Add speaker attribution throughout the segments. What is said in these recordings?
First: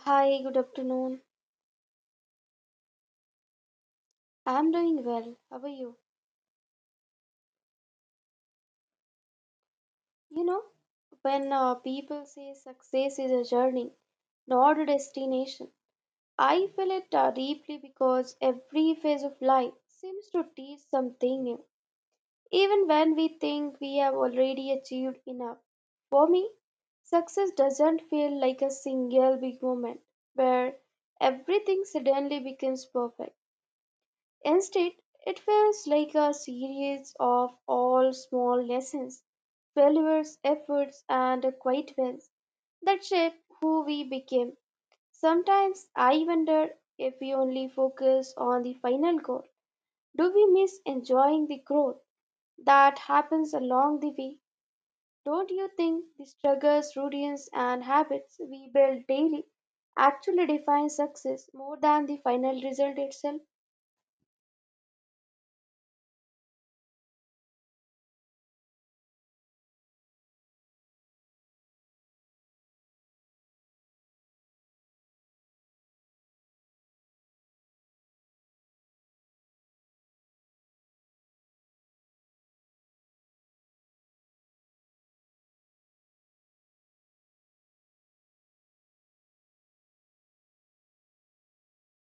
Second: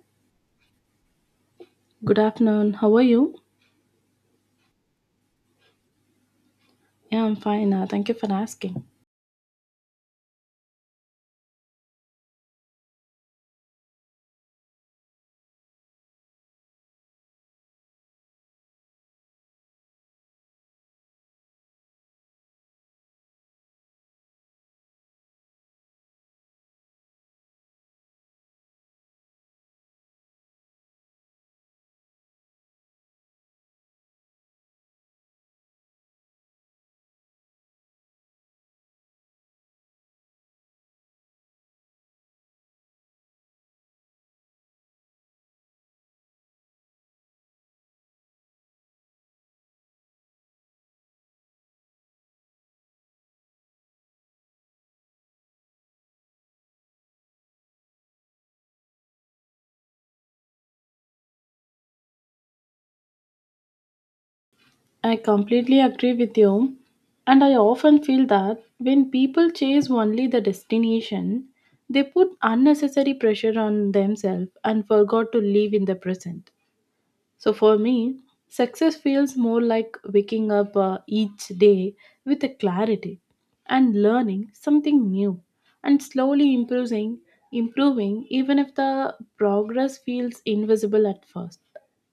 Speaker 1: Hi, good afternoon.
Speaker 2: Good afternoon. How are you?
Speaker 1: I'm doing well. How are you?
Speaker 2: Yeah, I'm fine. Thank you for asking.
Speaker 1: You know, when people say success is a journey, not a destination, I feel it deeply because every phase of life seems to teach something new, even when we think we have already achieved enough. For me, success doesn't feel like a single big moment where everything suddenly becomes perfect. Instead, it feels like a series of all small lessons, failures, efforts, and quiet wins that shape who we became. Sometimes I wonder if we only focus on the final goal. Do we miss enjoying the growth that happens along the way? Don't you think the struggles, routines, and habits we build daily actually define success more than the final result itself?
Speaker 2: I completely agree with you. And I often feel that when people chase only the destination, they put unnecessary pressure on themselves and forgot to live in the present. So for me, success feels more like waking up each day with a clarity and learning something new and slowly improving even if the progress feels invisible at first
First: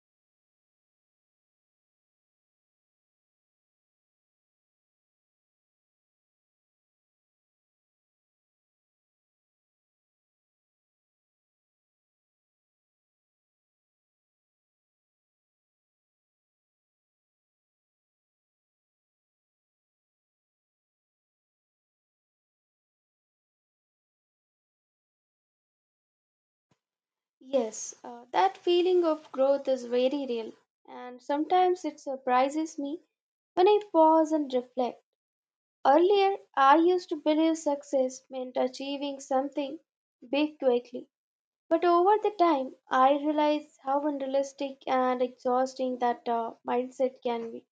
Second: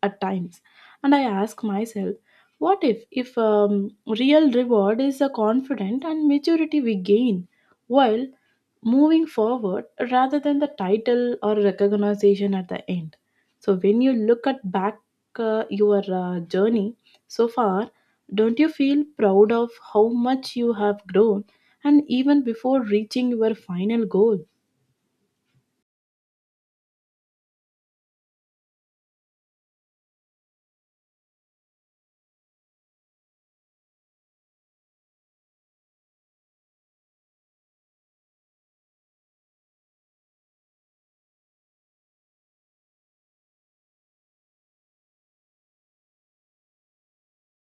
Speaker 2: at times. And I ask myself, what if real reward is the confidence and maturity we gain while moving forward rather than the title or recognition at the end. So when you look at back your journey so far, don't you feel proud of how much you have grown and even before reaching your final goal?
Speaker 1: Yes, that feeling of growth is very real, and sometimes it surprises me when I pause and reflect. Earlier, I used to believe success meant achieving something big quickly, but over the time, I realized how unrealistic and exhausting that mindset can be.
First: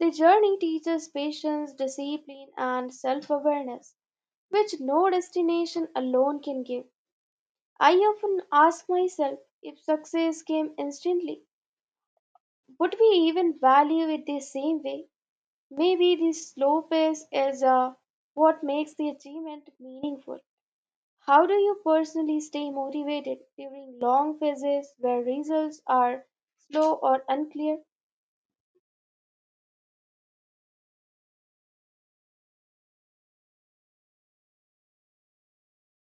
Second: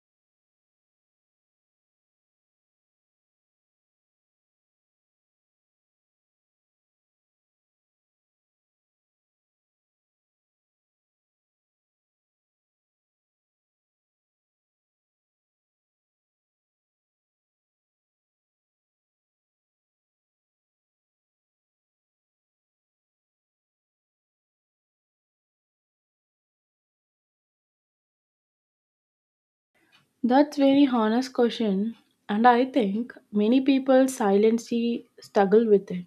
Speaker 1: The journey teaches patience, discipline, and self awareness, which no destination alone can give. I often ask myself, if success came instantly, would we even value it the same way? Maybe the slow pace is what makes the achievement meaningful. How do you personally stay motivated during long phases where results are slow or unclear?
Speaker 2: That's very honest question and I think many people silently struggle with it.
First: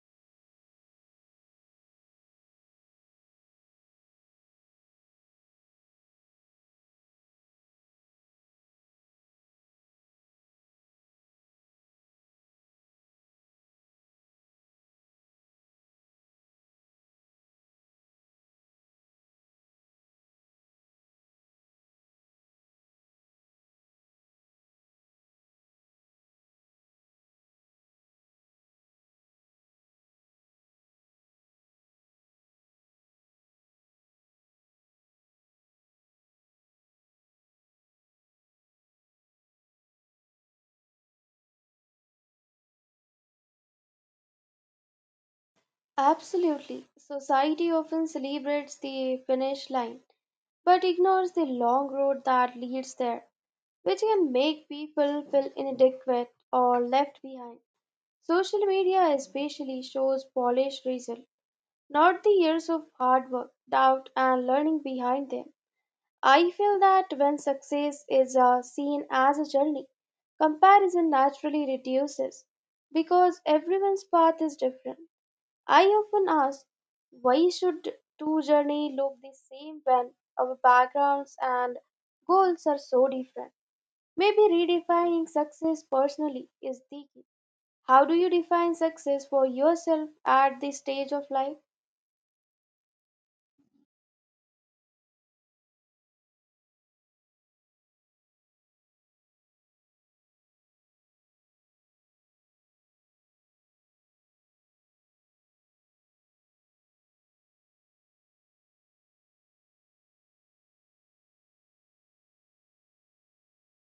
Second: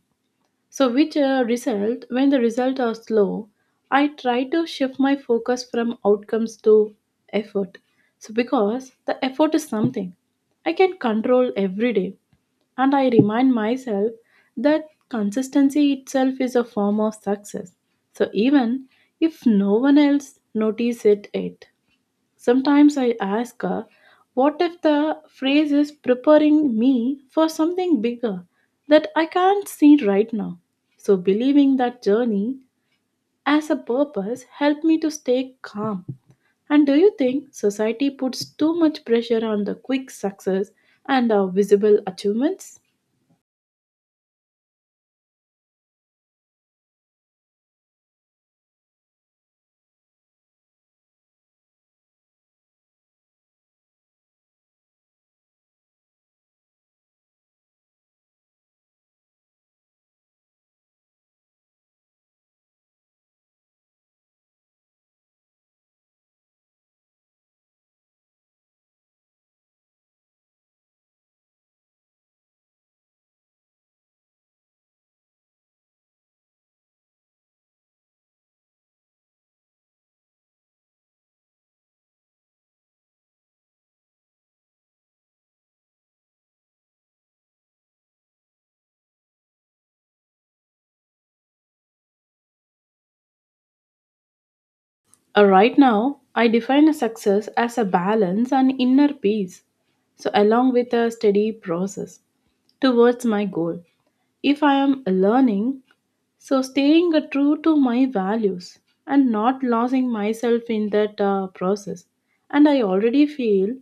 Speaker 2: So which result, when the results are slow, I try to shift my focus from outcomes to effort. So because the effort is something I can control every day, and I remind myself that consistency itself is a form of success. So even if no one else notices it. Sometimes I ask her, what if the phrase is preparing me for something bigger that I can't see right now? So believing that journey as a purpose helped me to stay calm. And do you think society puts too much pressure on the quick success and our visible achievements?
Speaker 1: Absolutely. Society often celebrates the finish line but ignores the long road that leads there, which can make people feel inadequate or left behind. Social media especially shows polished results, not the years of hard work, doubt, and learning behind them. I feel that when success is seen as a journey, comparison naturally reduces because everyone's path is different. I often ask, why should two journeys look the same when our backgrounds and goals are so different? Maybe redefining success personally is the key. How do you define success for yourself at this stage of life?
Speaker 2: Right now, I define a success as a balance and inner peace. So, along with a steady process towards my goal. If I am learning, so staying true to my values and not losing myself in that process. And I already feel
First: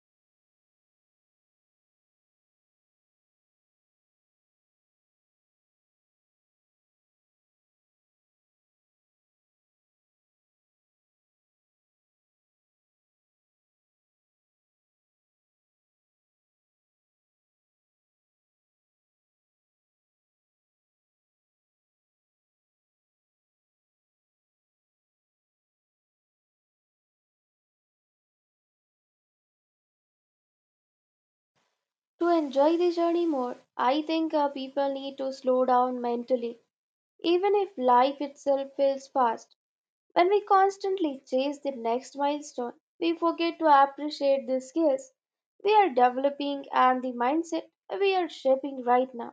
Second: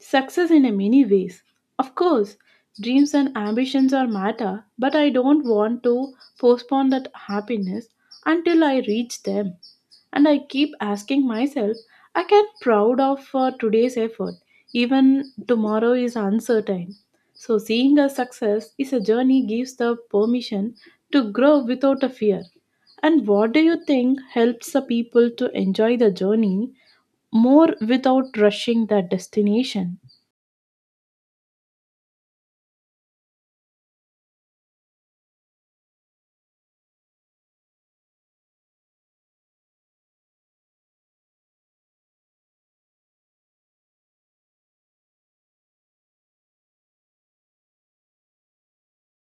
Speaker 2: success in a many ways. Of course, dreams and ambitions are matter, but I don't want to postpone that happiness until I reach them. And I keep asking myself, I can proud of today's effort, even tomorrow is uncertain. So seeing a success is a journey gives the permission to grow without a fear. And what do you think helps the people to enjoy the journey more without rushing their destination?
Speaker 1: To enjoy the journey more, I think people need to slow down mentally, even if life itself feels fast. When we constantly chase the next milestone, we forget to appreciate the skills we are developing and the mindset we are shaping right now.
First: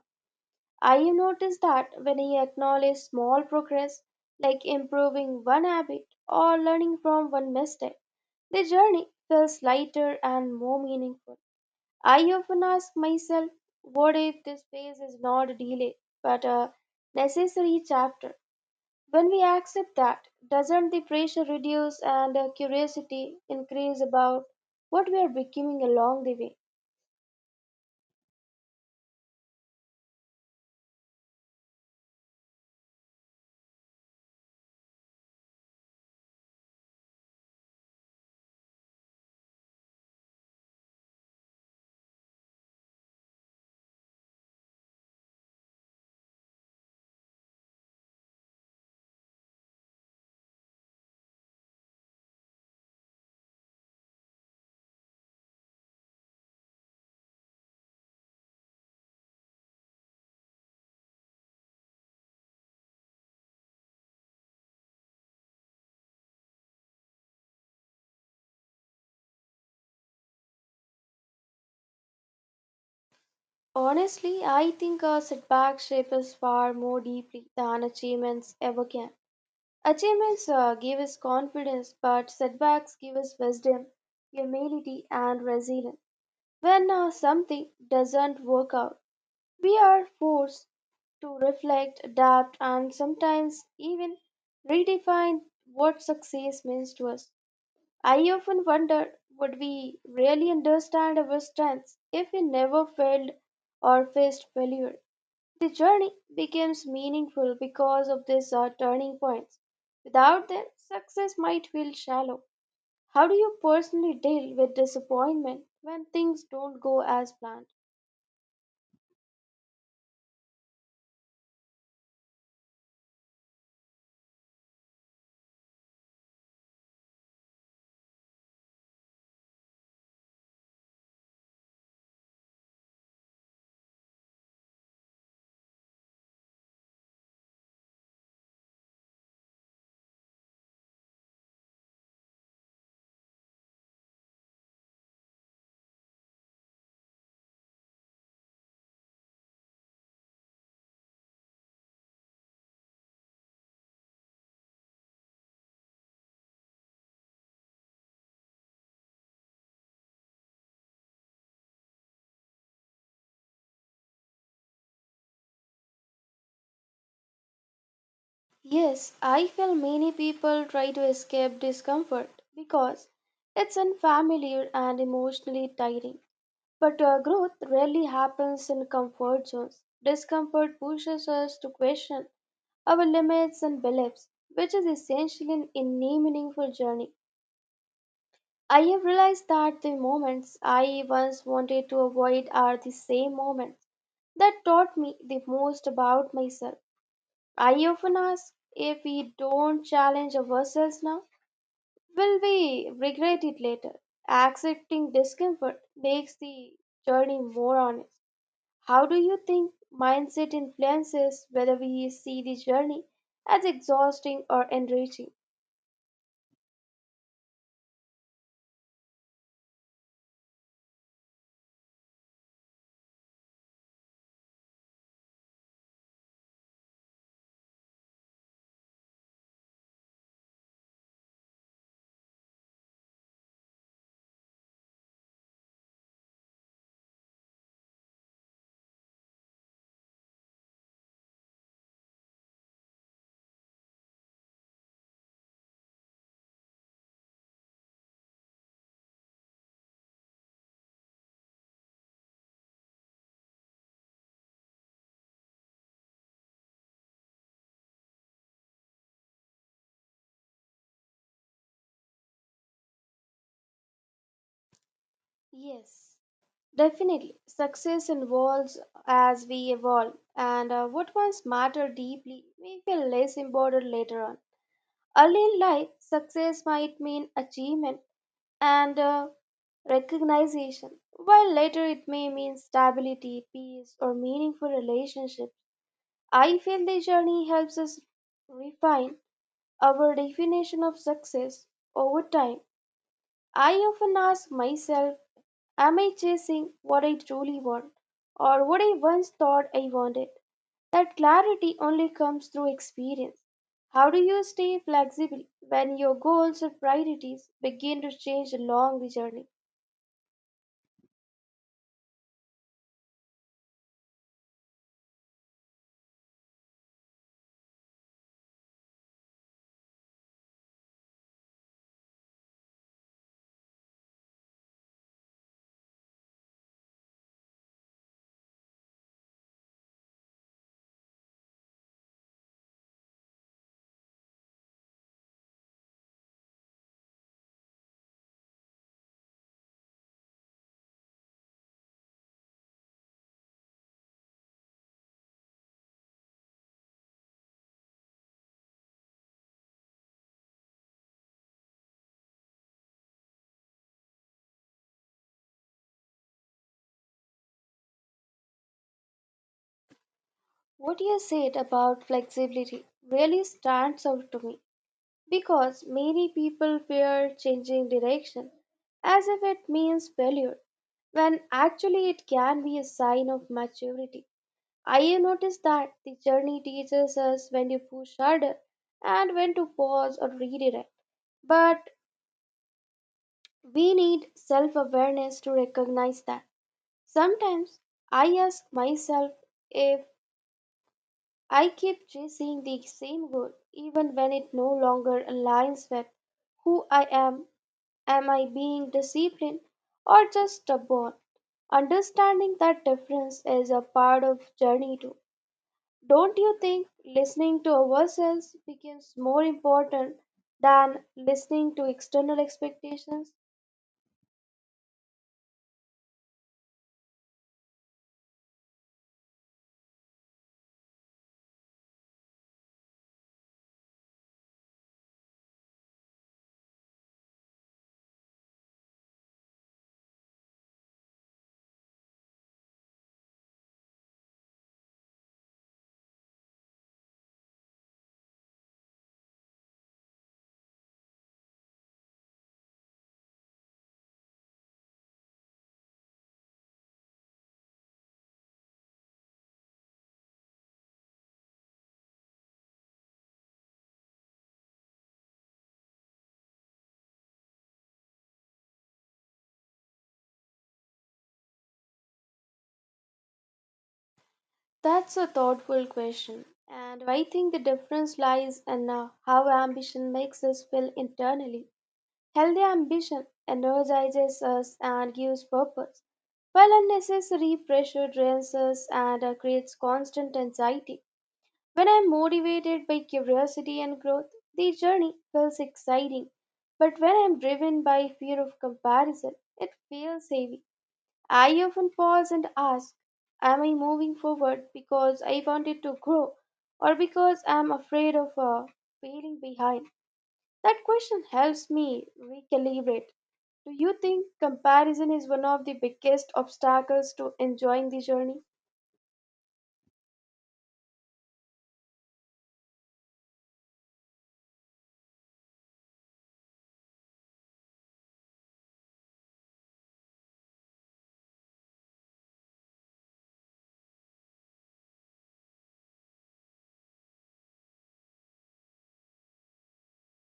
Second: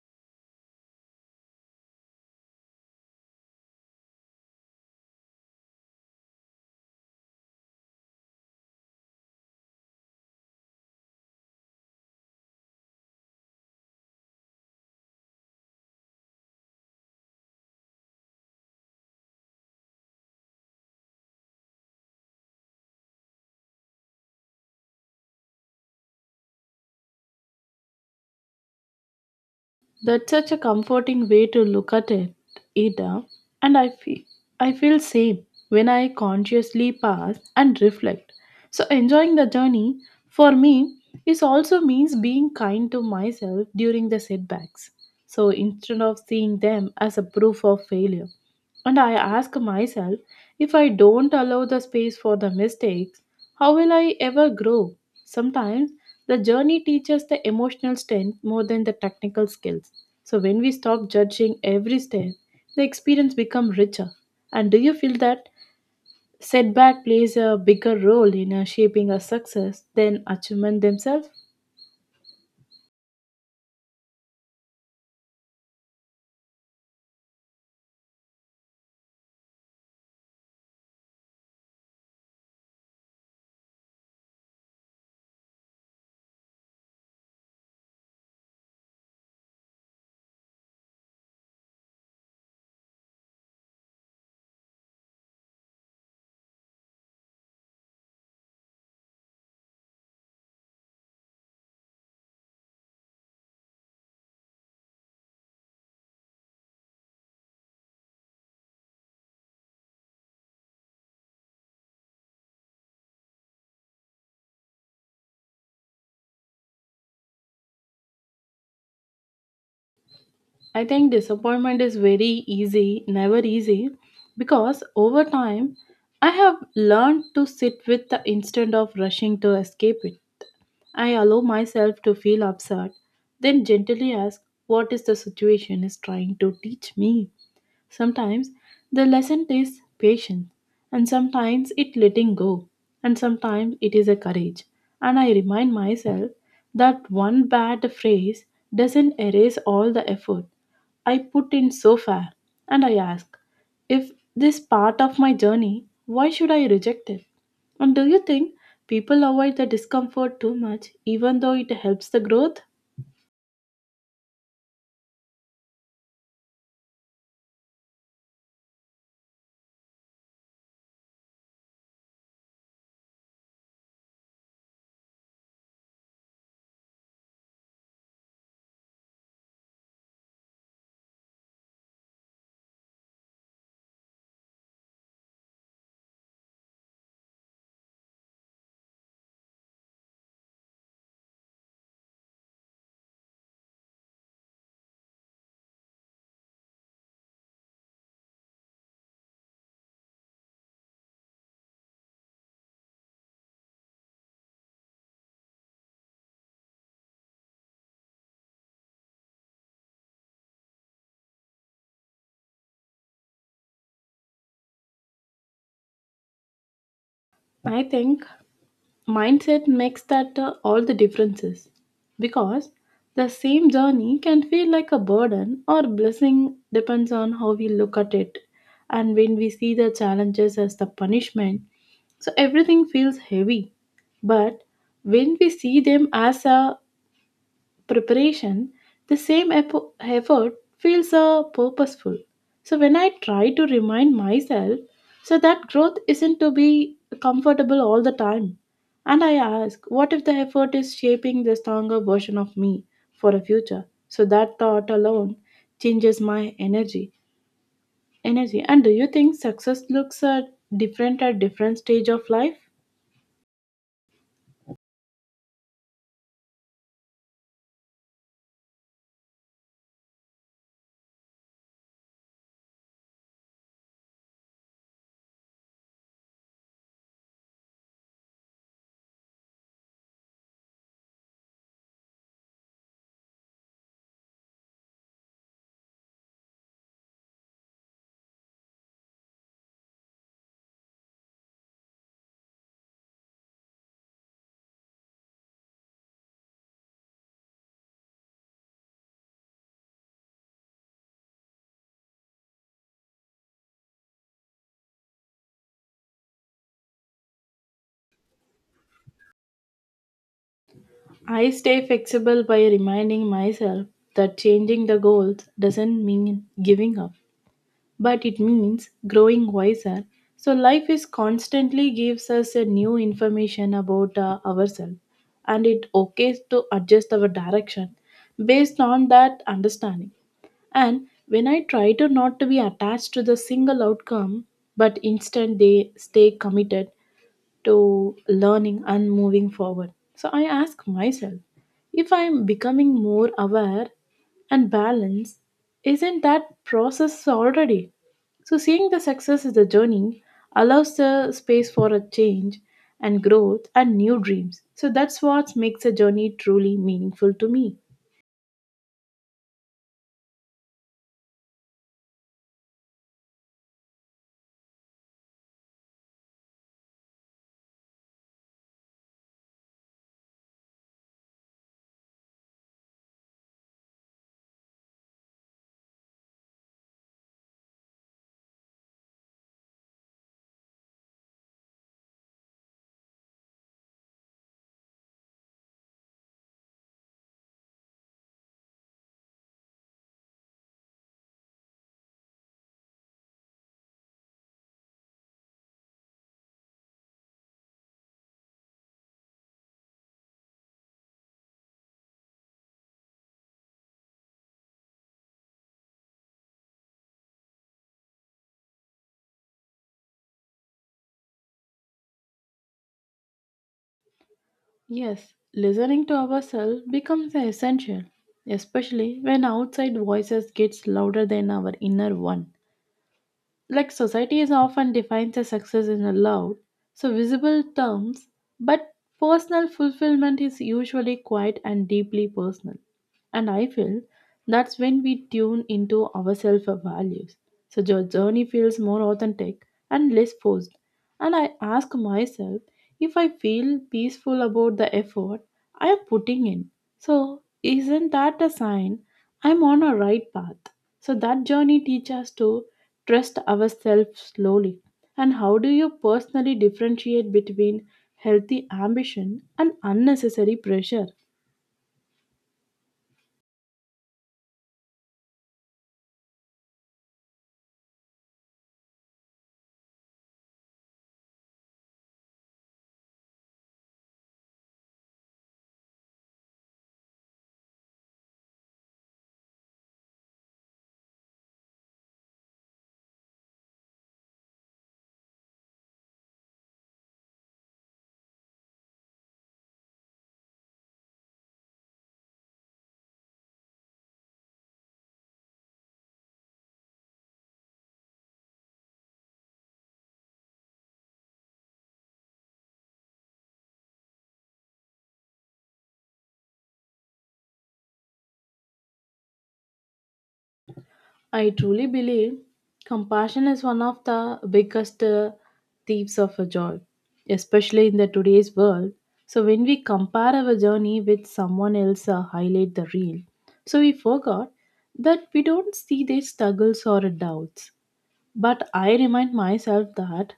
Speaker 1: I have noticed that when I acknowledge small progress, like improving one habit or learning from one mistake, the journey feels lighter and more meaningful. I often ask myself, what if this phase is not a delay, but a necessary chapter? When we accept that, doesn't the pressure reduce and curiosity increase about what we are becoming along the way?
Speaker 2: That's such a comforting way to look at it, Ida. And I feel same when I consciously pause and reflect. So enjoying the journey for me is also means being kind to myself during the setbacks. So instead of seeing them as a proof of failure. And I ask myself, if I don't allow the space for the mistakes, how will I ever grow? Sometimes the journey teaches the emotional strength more than the technical skills. So when we stop judging every step, the experience becomes richer. And do you feel that setback plays a bigger role in shaping our success than achievement themselves?
Speaker 1: Honestly, I think a setback shape us far more deeply than achievements ever can. Achievements give us confidence, but setbacks give us wisdom, humility, and resilience. When something doesn't work out, we are forced to reflect, adapt, and sometimes even redefine what success means to us. I often wonder, would we really understand our strengths if we never failed or faced failure? The journey becomes meaningful because of these turning points. Without them, success might feel shallow. How do you personally deal with disappointment when things don't go as planned?
Speaker 2: I think disappointment is very easy, never easy, because over time I have learned to sit with the instead of rushing to escape it. I allow myself to feel upset, then gently ask what is the situation is trying to teach me. Sometimes the lesson is patience, and sometimes it letting go, and sometimes it is a courage. And I remind myself that one bad phrase doesn't erase all the effort I put in so far. And I ask, if this part of my journey, why should I reject it? And do you think people avoid the discomfort too much, even though it helps the growth?
Speaker 1: Yes, I feel many people try to escape discomfort because it's unfamiliar and emotionally tiring. But growth rarely happens in comfort zones. Discomfort pushes us to question our limits and beliefs, which is essential in any meaningful journey. I have realized that the moments I once wanted to avoid are the same moments that taught me the most about myself. I often ask, if we don't challenge ourselves now, will we regret it later? Accepting discomfort makes the journey more honest. How do you think mindset influences whether we see the journey as exhausting or enriching?
Speaker 2: I think mindset makes that all the differences because the same journey can feel like a burden or blessing depends on how we look at it. And when we see the challenges as the punishment, so everything feels heavy, but when we see them as a preparation, the same effort feels purposeful. So when I try to remind myself, so that growth isn't to be comfortable all the time. And I ask, what if the effort is shaping the stronger version of me for a future? So that thought alone changes my energy. Energy. And do you think success looks different at different stage of life?
Speaker 1: Yes, definitely. Success evolves as we evolve, and what once mattered deeply may feel less important later on. Early in life, success might mean achievement and recognition, while later it may mean stability, peace, or meaningful relationships. I feel this journey helps us refine our definition of success over time. I often ask myself, am I chasing what I truly want or what I once thought I wanted? That clarity only comes through experience. How do you stay flexible when your goals or priorities begin to change along the journey?
Speaker 2: I stay flexible by reminding myself that changing the goals doesn't mean giving up, but it means growing wiser. So life is constantly gives us a new information about ourselves, and it okay to adjust our direction based on that understanding. And when I try to not to be attached to the single outcome but instead they stay committed to learning and moving forward. So I ask myself, if I'm becoming more aware and balanced, isn't that process already? So seeing the success as a journey allows the space for a change and growth and new dreams. So that's what makes a journey truly meaningful to me.
Speaker 1: What you said about flexibility really stands out to me because many people fear changing direction as if it means failure, when actually it can be a sign of maturity. I noticed that the journey teaches us when to push harder and when to pause or redirect. But we need self awareness to recognize that. Sometimes I ask myself, if I keep chasing the same goal even when it no longer aligns with who I am I being disciplined or just stubborn? Understanding that difference is a part of journey too. Don't you think listening to ourselves becomes more important than listening to external expectations?
Speaker 2: Yes, listening to ourselves becomes essential, especially when outside voices gets louder than our inner one. Like society is often defines a success in a loud so visible terms, but personal fulfillment is usually quiet and deeply personal. And I feel that's when we tune into ourselves our values, so your journey feels more authentic and less forced. And I ask myself if I feel peaceful about the effort I am putting in. So, isn't that a sign I'm on a right path? So, that journey teaches us to trust ourselves slowly. And how do you personally differentiate between healthy ambition and unnecessary pressure?
Speaker 1: That's a thoughtful question, and I think the difference lies in how ambition makes us feel internally. Healthy ambition energizes us and gives purpose, while unnecessary pressure drains us and creates constant anxiety. When I'm motivated by curiosity and growth, the journey feels exciting. But when I'm driven by fear of comparison, it feels heavy. I often pause and ask, am I moving forward because I wanted to grow or because I'm afraid of failing behind? That question helps me recalibrate. Do you think comparison is one of the biggest obstacles to enjoying the journey?
Speaker 2: I truly believe compassion is one of the biggest thieves of a joy, especially in the today's world. So when we compare our journey with someone else, highlight the real. So we forgot that we don't see their struggles or doubts. But I remind myself that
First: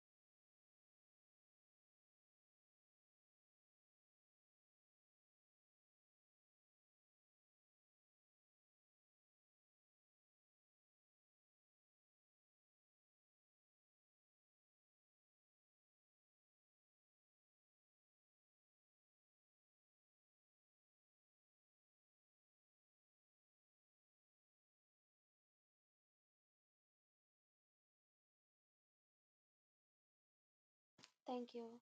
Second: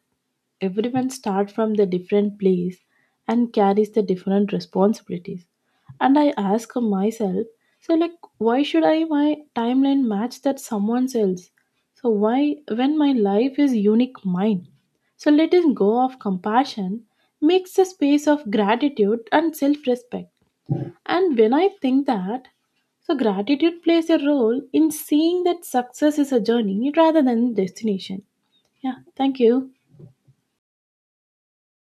Speaker 2: everyone starts from the different place and carries the different responsibilities. And I ask myself, so like, why should I my timeline match that someone else, so why, when my life is unique mine. So letting go of compassion makes a space of gratitude and self-respect. And when I think that, so gratitude plays a role in seeing that success is a journey rather than destination. Yeah, thank you.
Speaker 1: Thank you.